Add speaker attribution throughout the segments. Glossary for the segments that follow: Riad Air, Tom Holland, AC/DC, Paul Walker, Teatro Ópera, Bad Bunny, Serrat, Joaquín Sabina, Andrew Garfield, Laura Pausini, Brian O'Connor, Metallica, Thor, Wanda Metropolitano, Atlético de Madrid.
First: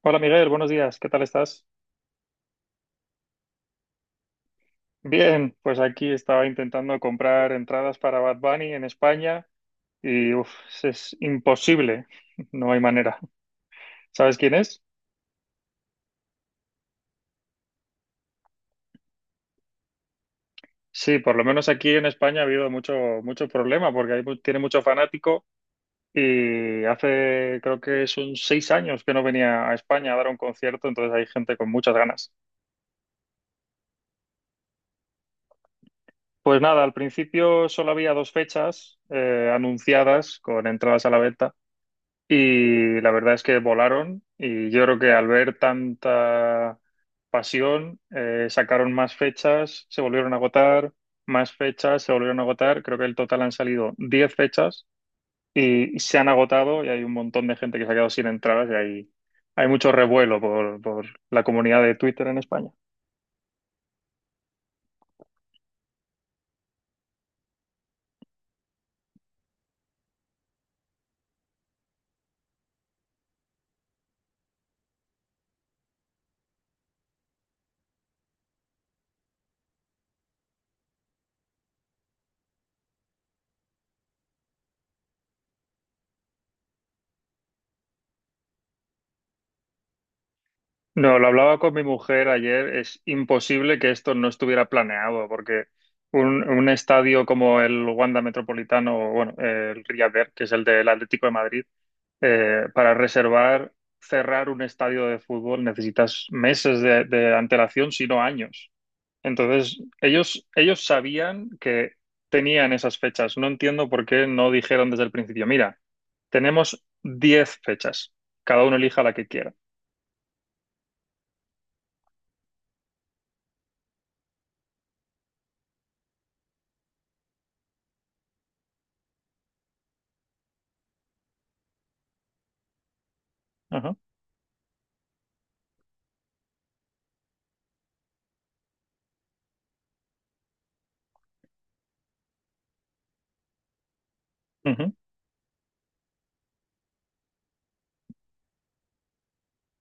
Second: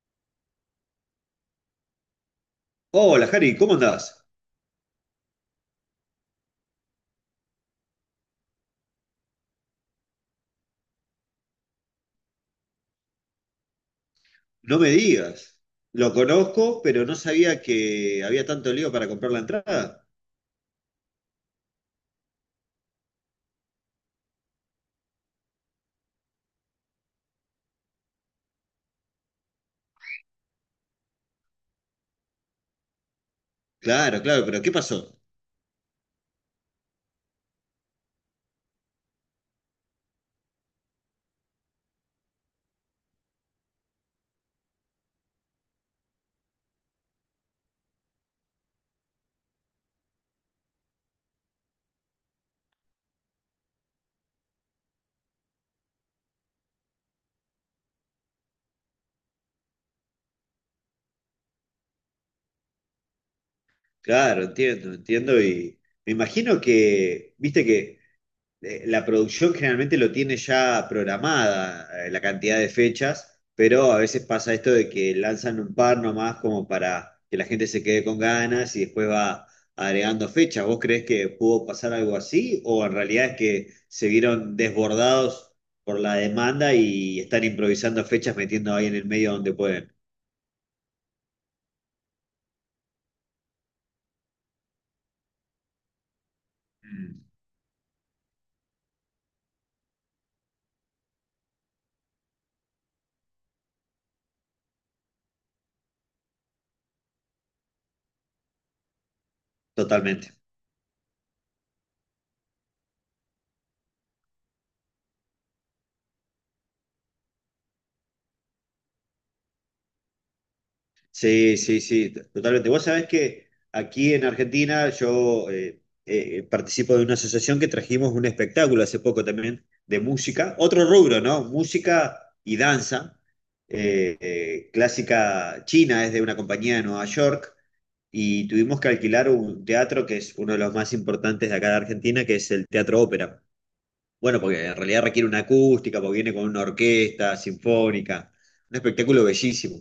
Speaker 1: Hola Miguel, buenos días, ¿qué tal estás?
Speaker 2: Hola, Jari, ¿cómo andás?
Speaker 1: Bien, pues aquí estaba intentando comprar entradas para Bad Bunny en España y uf, es imposible, no hay manera. ¿Sabes quién
Speaker 2: No
Speaker 1: es?
Speaker 2: me digas. Lo conozco, pero no sabía que había tanto lío para comprar la entrada.
Speaker 1: Sí, por lo menos aquí en España ha habido mucho, mucho problema porque tiene mucho fanático y hace creo que son 6 años que no venía a España a dar un concierto, entonces hay gente con muchas ganas.
Speaker 2: Claro, claro, pero ¿qué pasó?
Speaker 1: Pues nada, al principio solo había dos fechas anunciadas con entradas a la venta. Y la verdad es que volaron y yo creo que al ver tanta pasión, sacaron más fechas, se volvieron a agotar, más fechas, se volvieron a agotar. Creo que el total han salido 10 fechas y se han agotado y hay un montón de gente que se ha quedado sin entradas y hay mucho revuelo por la comunidad de Twitter en España.
Speaker 2: Claro, entiendo, entiendo y me imagino que, viste que la producción generalmente lo tiene ya programada, la cantidad de fechas, pero a veces pasa esto de que lanzan un par nomás como para que la gente se quede con ganas y después va agregando fechas. ¿Vos creés que pudo pasar algo así o en realidad es que se vieron desbordados por la demanda y están improvisando fechas metiendo ahí en el medio donde pueden?
Speaker 1: No, lo hablaba con mi mujer ayer. Es imposible que esto no estuviera planeado, porque un
Speaker 2: Mm.
Speaker 1: estadio como el Wanda Metropolitano, o bueno, el Riad Air, que es el del Atlético de Madrid, para reservar, cerrar un estadio de fútbol necesitas meses de antelación, si no años. Entonces,
Speaker 2: Totalmente.
Speaker 1: ellos sabían que tenían esas fechas. No entiendo por qué no dijeron desde el principio, mira, tenemos 10 fechas, cada uno elija la que quiera.
Speaker 2: Sí, sí, sí, totalmente. Vos sabés que aquí en Argentina yo participo de una asociación que trajimos un espectáculo hace poco también de música, otro rubro, ¿no? Música y danza,
Speaker 1: Ajá.
Speaker 2: clásica china, es de una compañía de Nueva York, y tuvimos que alquilar un teatro que es uno de los más importantes de acá de Argentina, que es el Teatro Ópera. Bueno, porque en realidad requiere una acústica, porque viene con una orquesta sinfónica, un espectáculo bellísimo.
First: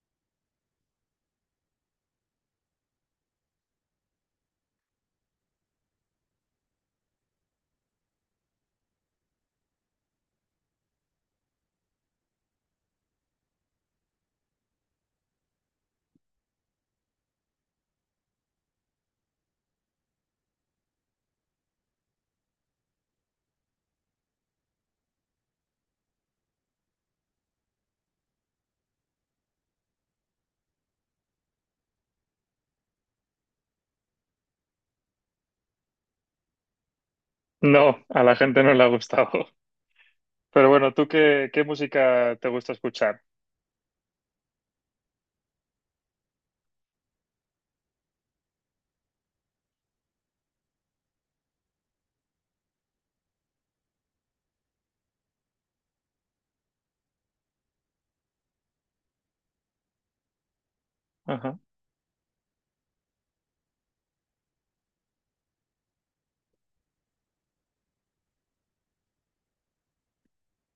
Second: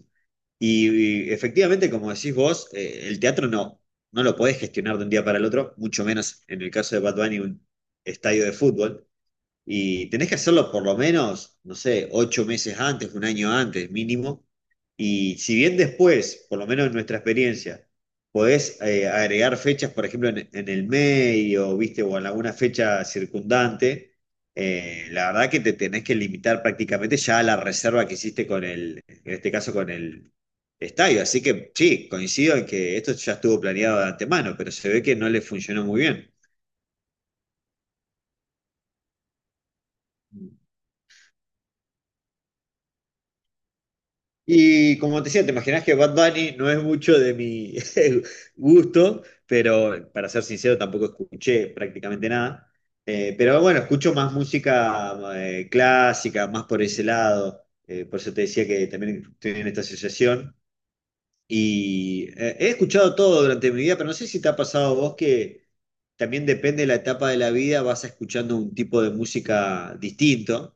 Speaker 2: Y efectivamente, como decís vos, el teatro no lo podés gestionar de un día para el otro, mucho menos en el caso de Bad Bunny, un estadio de fútbol. Y tenés que hacerlo por lo menos, no sé, 8 meses antes, un año antes mínimo. Y si bien después, por lo menos en nuestra experiencia, podés agregar fechas, por ejemplo, en el medio, ¿viste? O en alguna fecha circundante, la verdad que te tenés que limitar prácticamente ya a la reserva que hiciste con el, en este caso con el estadio. Así que sí, coincido en que esto ya estuvo planeado de antemano, pero se ve que no le funcionó muy bien.
Speaker 1: No, a la gente no le ha gustado. Pero bueno, ¿tú qué música te gusta escuchar?
Speaker 2: Y como te decía, te imaginas que Bad Bunny no es mucho de mi gusto, pero para ser sincero tampoco escuché prácticamente nada. Pero bueno, escucho más música clásica, más por ese lado. Por eso te decía que también estoy en esta asociación.
Speaker 1: Ajá.
Speaker 2: Y he escuchado todo durante mi vida, pero no sé si te ha pasado a vos que también depende de la etapa de la vida, vas escuchando un tipo de música distinto.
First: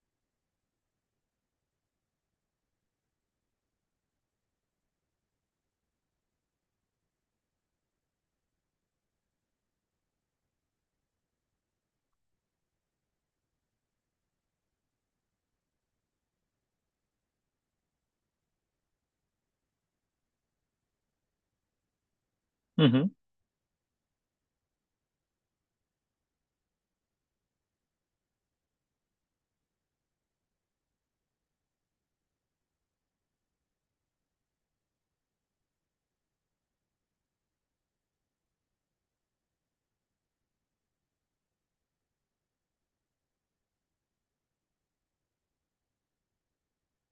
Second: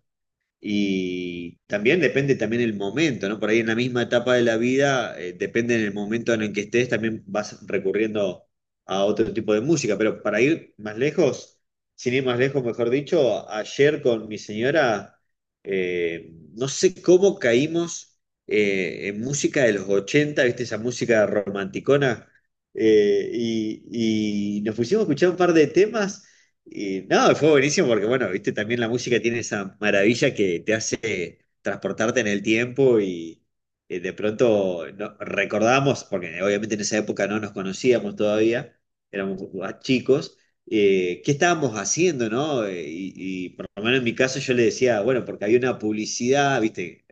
Speaker 2: Y también depende también el momento, ¿no? Por ahí en la misma etapa de la vida, depende en el momento en el que estés, también vas recurriendo a otro tipo de música. Pero para ir más lejos, sin ir más lejos, mejor dicho, ayer con mi señora, no sé cómo caímos en música de los ochenta, ¿viste? Esa música romanticona.
Speaker 1: Ujú.
Speaker 2: Y nos pusimos a escuchar un par de temas. Y no, fue buenísimo porque, bueno, viste, también la música tiene esa maravilla que te hace transportarte en el tiempo y de pronto no, recordamos, porque obviamente en esa época no nos conocíamos todavía, éramos más chicos, qué estábamos haciendo, ¿no? Y por lo menos en mi caso yo le decía, bueno, porque había una publicidad, viste,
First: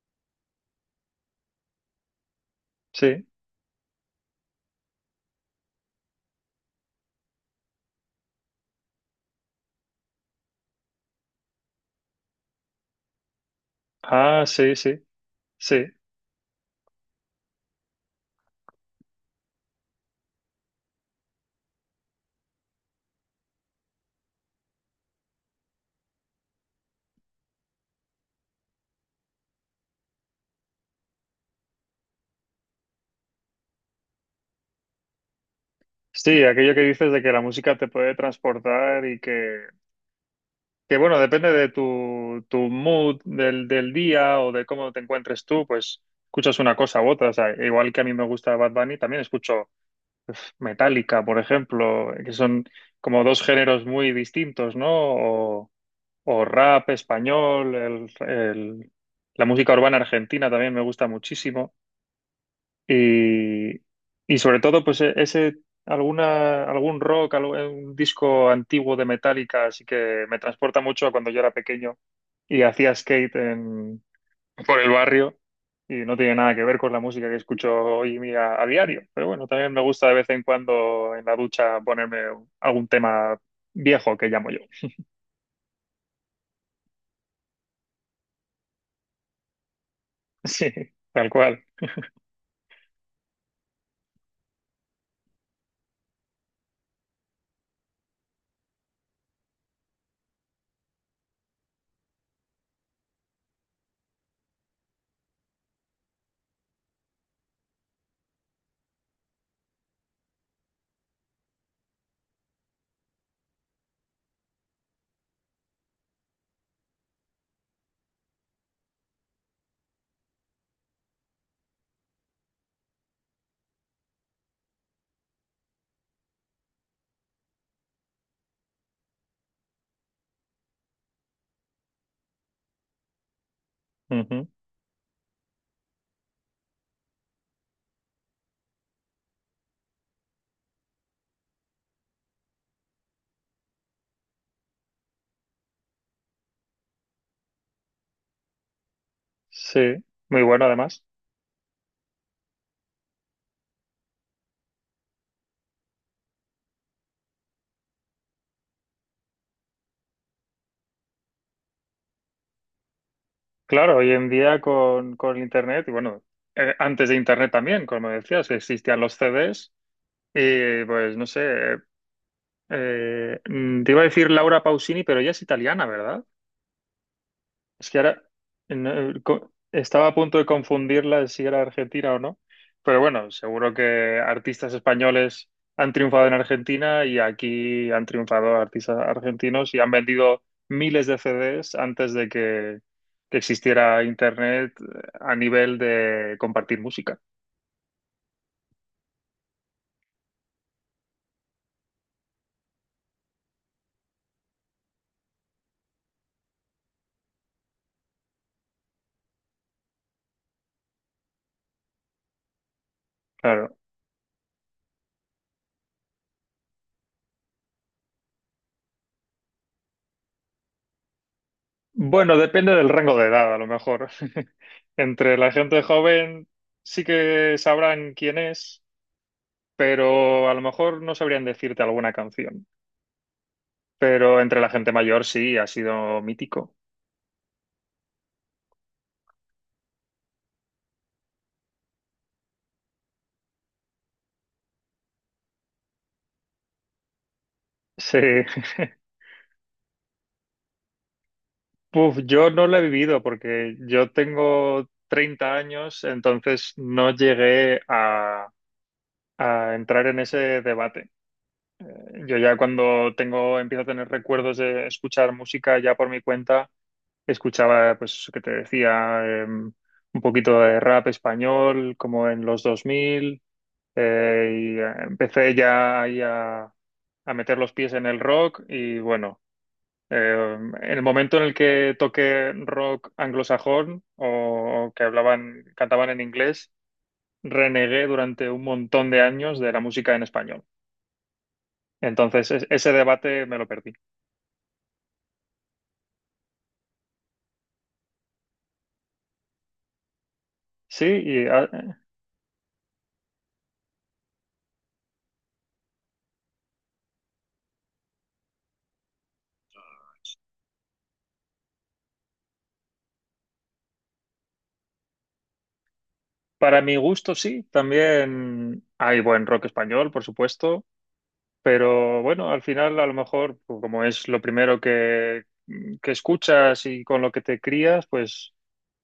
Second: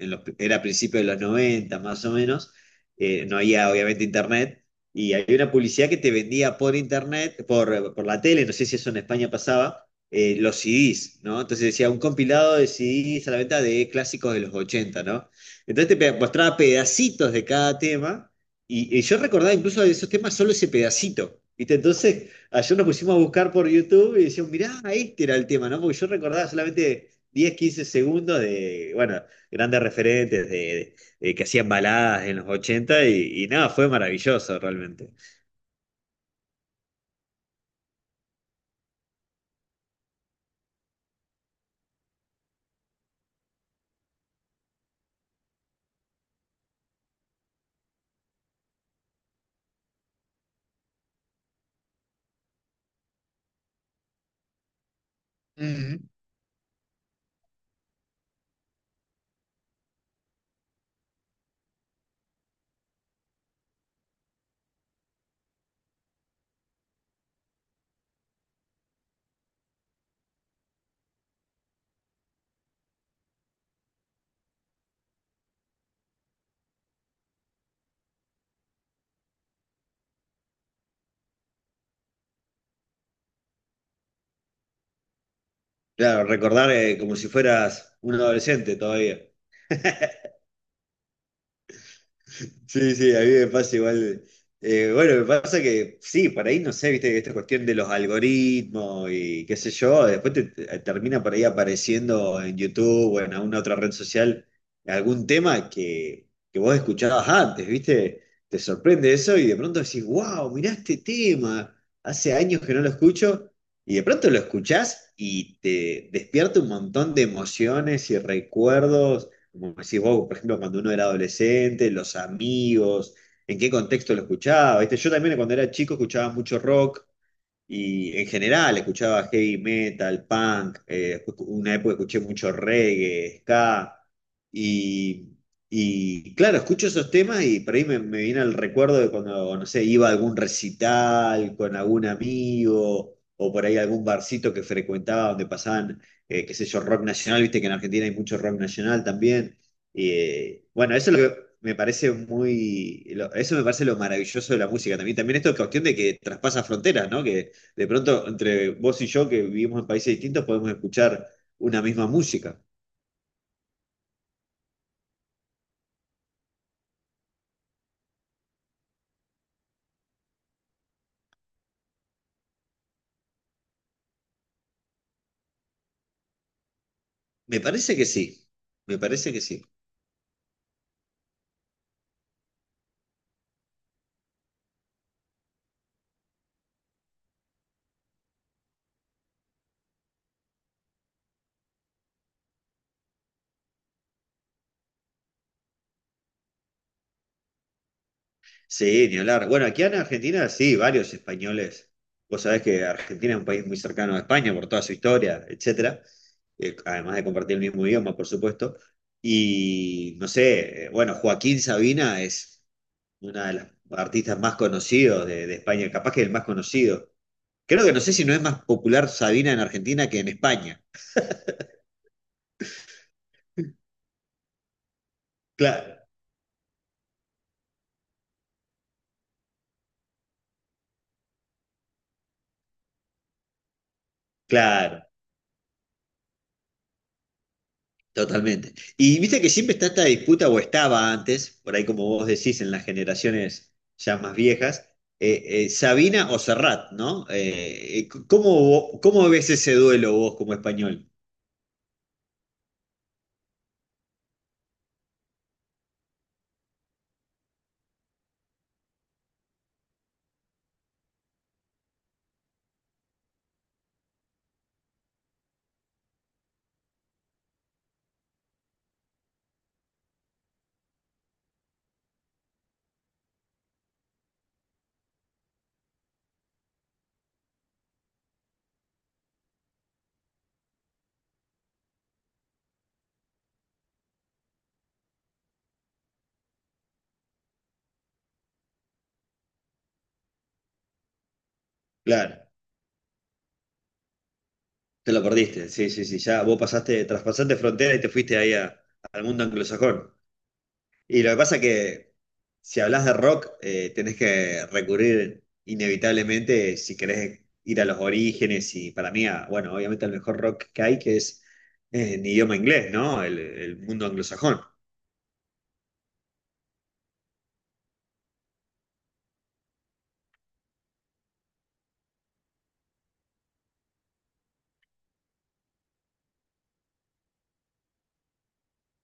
Speaker 2: era a principios de los 90 más o menos,
Speaker 1: Sí.
Speaker 2: no había obviamente internet, y había una publicidad que te vendía por internet, por la tele, no sé si eso en España pasaba, los CDs, ¿no? Entonces decía un compilado de CDs a la venta de clásicos de
Speaker 1: Ah,
Speaker 2: los
Speaker 1: sí, sí,
Speaker 2: ochenta, ¿no?
Speaker 1: sí.
Speaker 2: Entonces te mostraba pedacitos de cada tema, y yo recordaba incluso de esos temas solo ese pedacito. ¿Viste? Entonces, ayer nos pusimos a buscar por YouTube y decíamos, mirá, este era el tema, ¿no? Porque yo recordaba solamente 10 15 segundos de, bueno, grandes referentes de que hacían baladas en los 80 y nada, fue maravilloso realmente.
Speaker 1: Sí, aquello que dices de que la música te puede transportar y que bueno, depende de tu mood del día o de cómo te encuentres tú, pues escuchas una cosa u otra. O sea, igual que a mí me gusta Bad Bunny, también escucho Metallica, por ejemplo, que son como dos géneros muy distintos, ¿no?
Speaker 2: Ujú.
Speaker 1: O rap español, la música urbana argentina también me gusta muchísimo. Y, y sobre todo, pues ese, algún rock, un disco antiguo de Metallica, así que me transporta mucho a cuando yo era pequeño y hacía skate por el barrio. Y no tiene nada que ver con la música que escucho hoy en día a diario. Pero bueno, también me gusta de vez en cuando en la ducha ponerme algún tema viejo que llamo yo.
Speaker 2: Claro, recordar como si fueras un adolescente todavía.
Speaker 1: Sí, tal cual.
Speaker 2: Sí, sí, a mí me pasa igual. Bueno, me pasa que sí, por ahí no sé, viste, esta cuestión de los algoritmos y qué sé yo, después te termina por ahí apareciendo en YouTube o en alguna otra red social algún tema que vos escuchabas antes, viste, te sorprende eso y de pronto decís, wow, mirá este tema, hace años que no lo escucho y de pronto lo escuchás y te despierta un montón de emociones y recuerdos como decís vos, por ejemplo, cuando uno era adolescente, los amigos, en qué contexto lo escuchaba. ¿Viste? Yo también cuando era chico escuchaba mucho rock, y en general escuchaba heavy metal, punk, una época escuché mucho reggae, ska,
Speaker 1: Ujú.
Speaker 2: y, y claro, escucho esos temas y por ahí me viene el recuerdo de cuando, no sé, iba a algún recital con algún amigo, o por ahí algún barcito que frecuentaba donde pasaban, qué sé yo, rock nacional, viste que en Argentina hay mucho rock nacional también.
Speaker 1: Sí,
Speaker 2: Y,
Speaker 1: muy bueno
Speaker 2: bueno,
Speaker 1: además.
Speaker 2: eso es lo que me parece eso me parece lo maravilloso de la música también. También esto es cuestión de que traspasa fronteras, ¿no? Que de pronto entre vos y yo, que vivimos en países distintos, podemos escuchar una misma música.
Speaker 1: Claro, hoy en día con Internet, y bueno, antes de Internet también, como decías, existían los CDs y pues no sé, te iba a decir Laura Pausini, pero ella es italiana, ¿verdad?
Speaker 2: Me
Speaker 1: Es
Speaker 2: parece
Speaker 1: que
Speaker 2: que
Speaker 1: ahora
Speaker 2: sí, me
Speaker 1: no,
Speaker 2: parece que sí.
Speaker 1: estaba a punto de confundirla de si era Argentina o no, pero bueno, seguro que artistas españoles han triunfado en Argentina y aquí han triunfado artistas argentinos y han vendido miles de CDs antes de que, existiera Internet a nivel de compartir música.
Speaker 2: Sí, ni hablar. Bueno, aquí en Argentina sí, varios españoles. Vos sabés que Argentina es un país muy cercano a España por toda su historia, etcétera. Además de compartir el mismo idioma, por supuesto. Y no sé, bueno, Joaquín Sabina es una de las
Speaker 1: Claro.
Speaker 2: artistas más conocidos de España, capaz que el más conocido. Creo que no sé si no es más popular Sabina en Argentina que en España.
Speaker 1: Bueno, depende del rango de edad, a lo mejor. Entre la gente
Speaker 2: Claro,
Speaker 1: joven sí que sabrán quién es, pero a lo mejor no sabrían decirte alguna canción. Pero entre la gente
Speaker 2: claro,
Speaker 1: mayor sí, ha sido mítico.
Speaker 2: totalmente. Y viste que siempre está esta disputa, o estaba antes, por ahí como vos decís, en las generaciones ya más viejas, Sabina o Serrat, ¿no? Eh, eh, c-
Speaker 1: Sí.
Speaker 2: ¿cómo, vo- cómo ves ese duelo vos como español?
Speaker 1: Puf, yo no lo he vivido porque yo tengo 30 años, entonces no llegué a entrar en ese debate. Yo ya empiezo a tener recuerdos de escuchar música ya por mi cuenta, escuchaba, pues, eso que te decía, un poquito de rap español, como en los 2000. Y empecé ya ahí a meter los pies en el rock y bueno, eh, en el momento en el que toqué rock anglosajón o que cantaban en inglés, renegué durante un montón de años de la música en español.
Speaker 2: Claro,
Speaker 1: Entonces, ese debate me lo perdí.
Speaker 2: te lo perdiste, sí, sí, sí, ya vos pasaste, traspasaste frontera y te fuiste ahí al mundo anglosajón.
Speaker 1: Sí,
Speaker 2: Y lo que
Speaker 1: y
Speaker 2: pasa
Speaker 1: ah,
Speaker 2: que si hablas de rock, tenés que recurrir inevitablemente si querés ir a los orígenes y para mí, bueno, obviamente el mejor rock que hay, que es en idioma inglés, ¿no? El mundo anglosajón.
Speaker 1: para mi gusto sí, también hay buen rock español, por supuesto. Pero bueno, al final a lo mejor, pues, como es lo primero que escuchas y con lo que te crías, pues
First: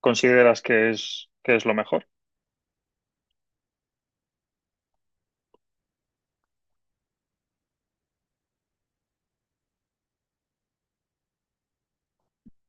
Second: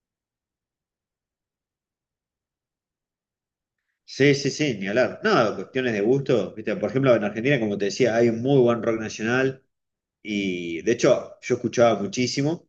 Speaker 1: consideras que es, lo mejor.
Speaker 2: Sí, sí, sí, ni hablar. No, cuestiones de gusto, ¿viste? Por ejemplo, en Argentina, como te decía, hay un muy buen rock nacional y de hecho yo escuchaba muchísimo.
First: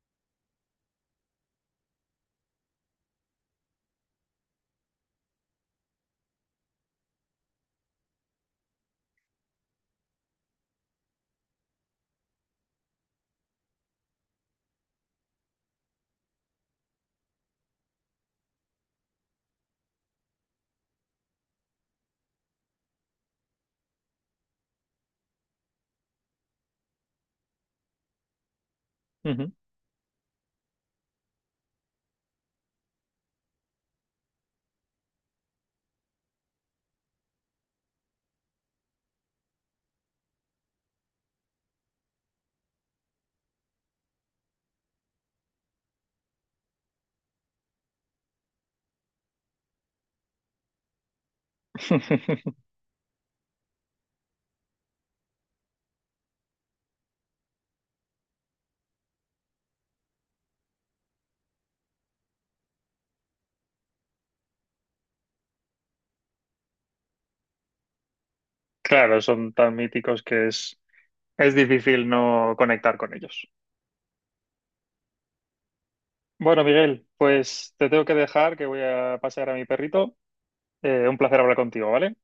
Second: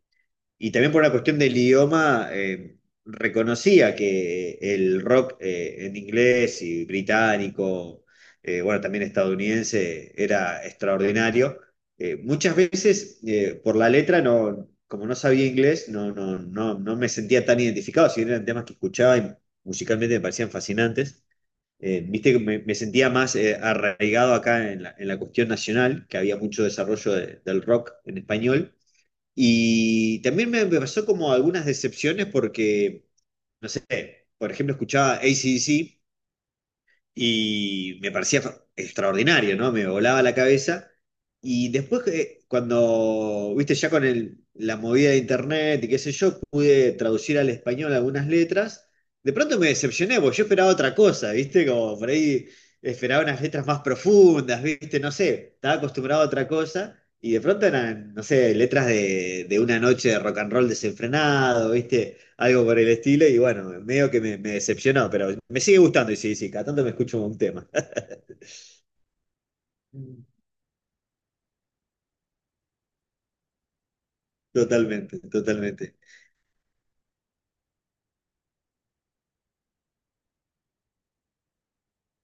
Speaker 2: Y también por una cuestión del idioma, reconocía que el rock en inglés y británico, bueno, también estadounidense, era extraordinario. Muchas veces por la letra, no, como no sabía inglés, no me sentía tan identificado, si bien eran temas que escuchaba y musicalmente me parecían fascinantes. Viste que me sentía más arraigado acá en la cuestión nacional, que había mucho desarrollo del rock en español
Speaker 1: Ujú.
Speaker 2: y también me pasó como algunas decepciones porque, no sé, por ejemplo, escuchaba a C/D c ACDC y me parecía extraordinario, ¿no? Me volaba la cabeza. Y después, que cuando, viste, ya con la movida de internet y qué sé yo, pude traducir al español algunas letras, de pronto me decepcioné, porque yo esperaba otra cosa, viste, como por ahí esperaba unas letras más profundas, viste, no sé, estaba acostumbrado a otra cosa. Y de pronto eran, no sé, letras de una noche de rock and roll desenfrenado, ¿viste? Algo por el estilo, y bueno, medio que me decepcionó, pero me sigue gustando, y sí, sí, cada tanto me escucho un tema.
Speaker 1: Claro, son tan míticos que es difícil no conectar con ellos.
Speaker 2: Totalmente, totalmente.
Speaker 1: Bueno, Miguel, pues te tengo que dejar, que voy a pasear a mi perrito. Un placer hablar contigo, ¿vale?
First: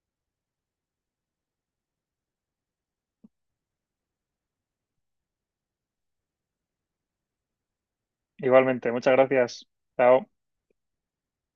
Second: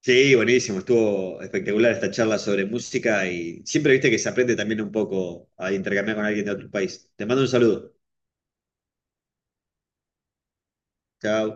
Speaker 2: Sí, buenísimo, estuvo espectacular esta charla sobre música y siempre viste que se aprende también un poco a intercambiar con alguien de otro país. Te mando un saludo.
Speaker 1: Igualmente, muchas gracias. Chao.
Speaker 2: Chao.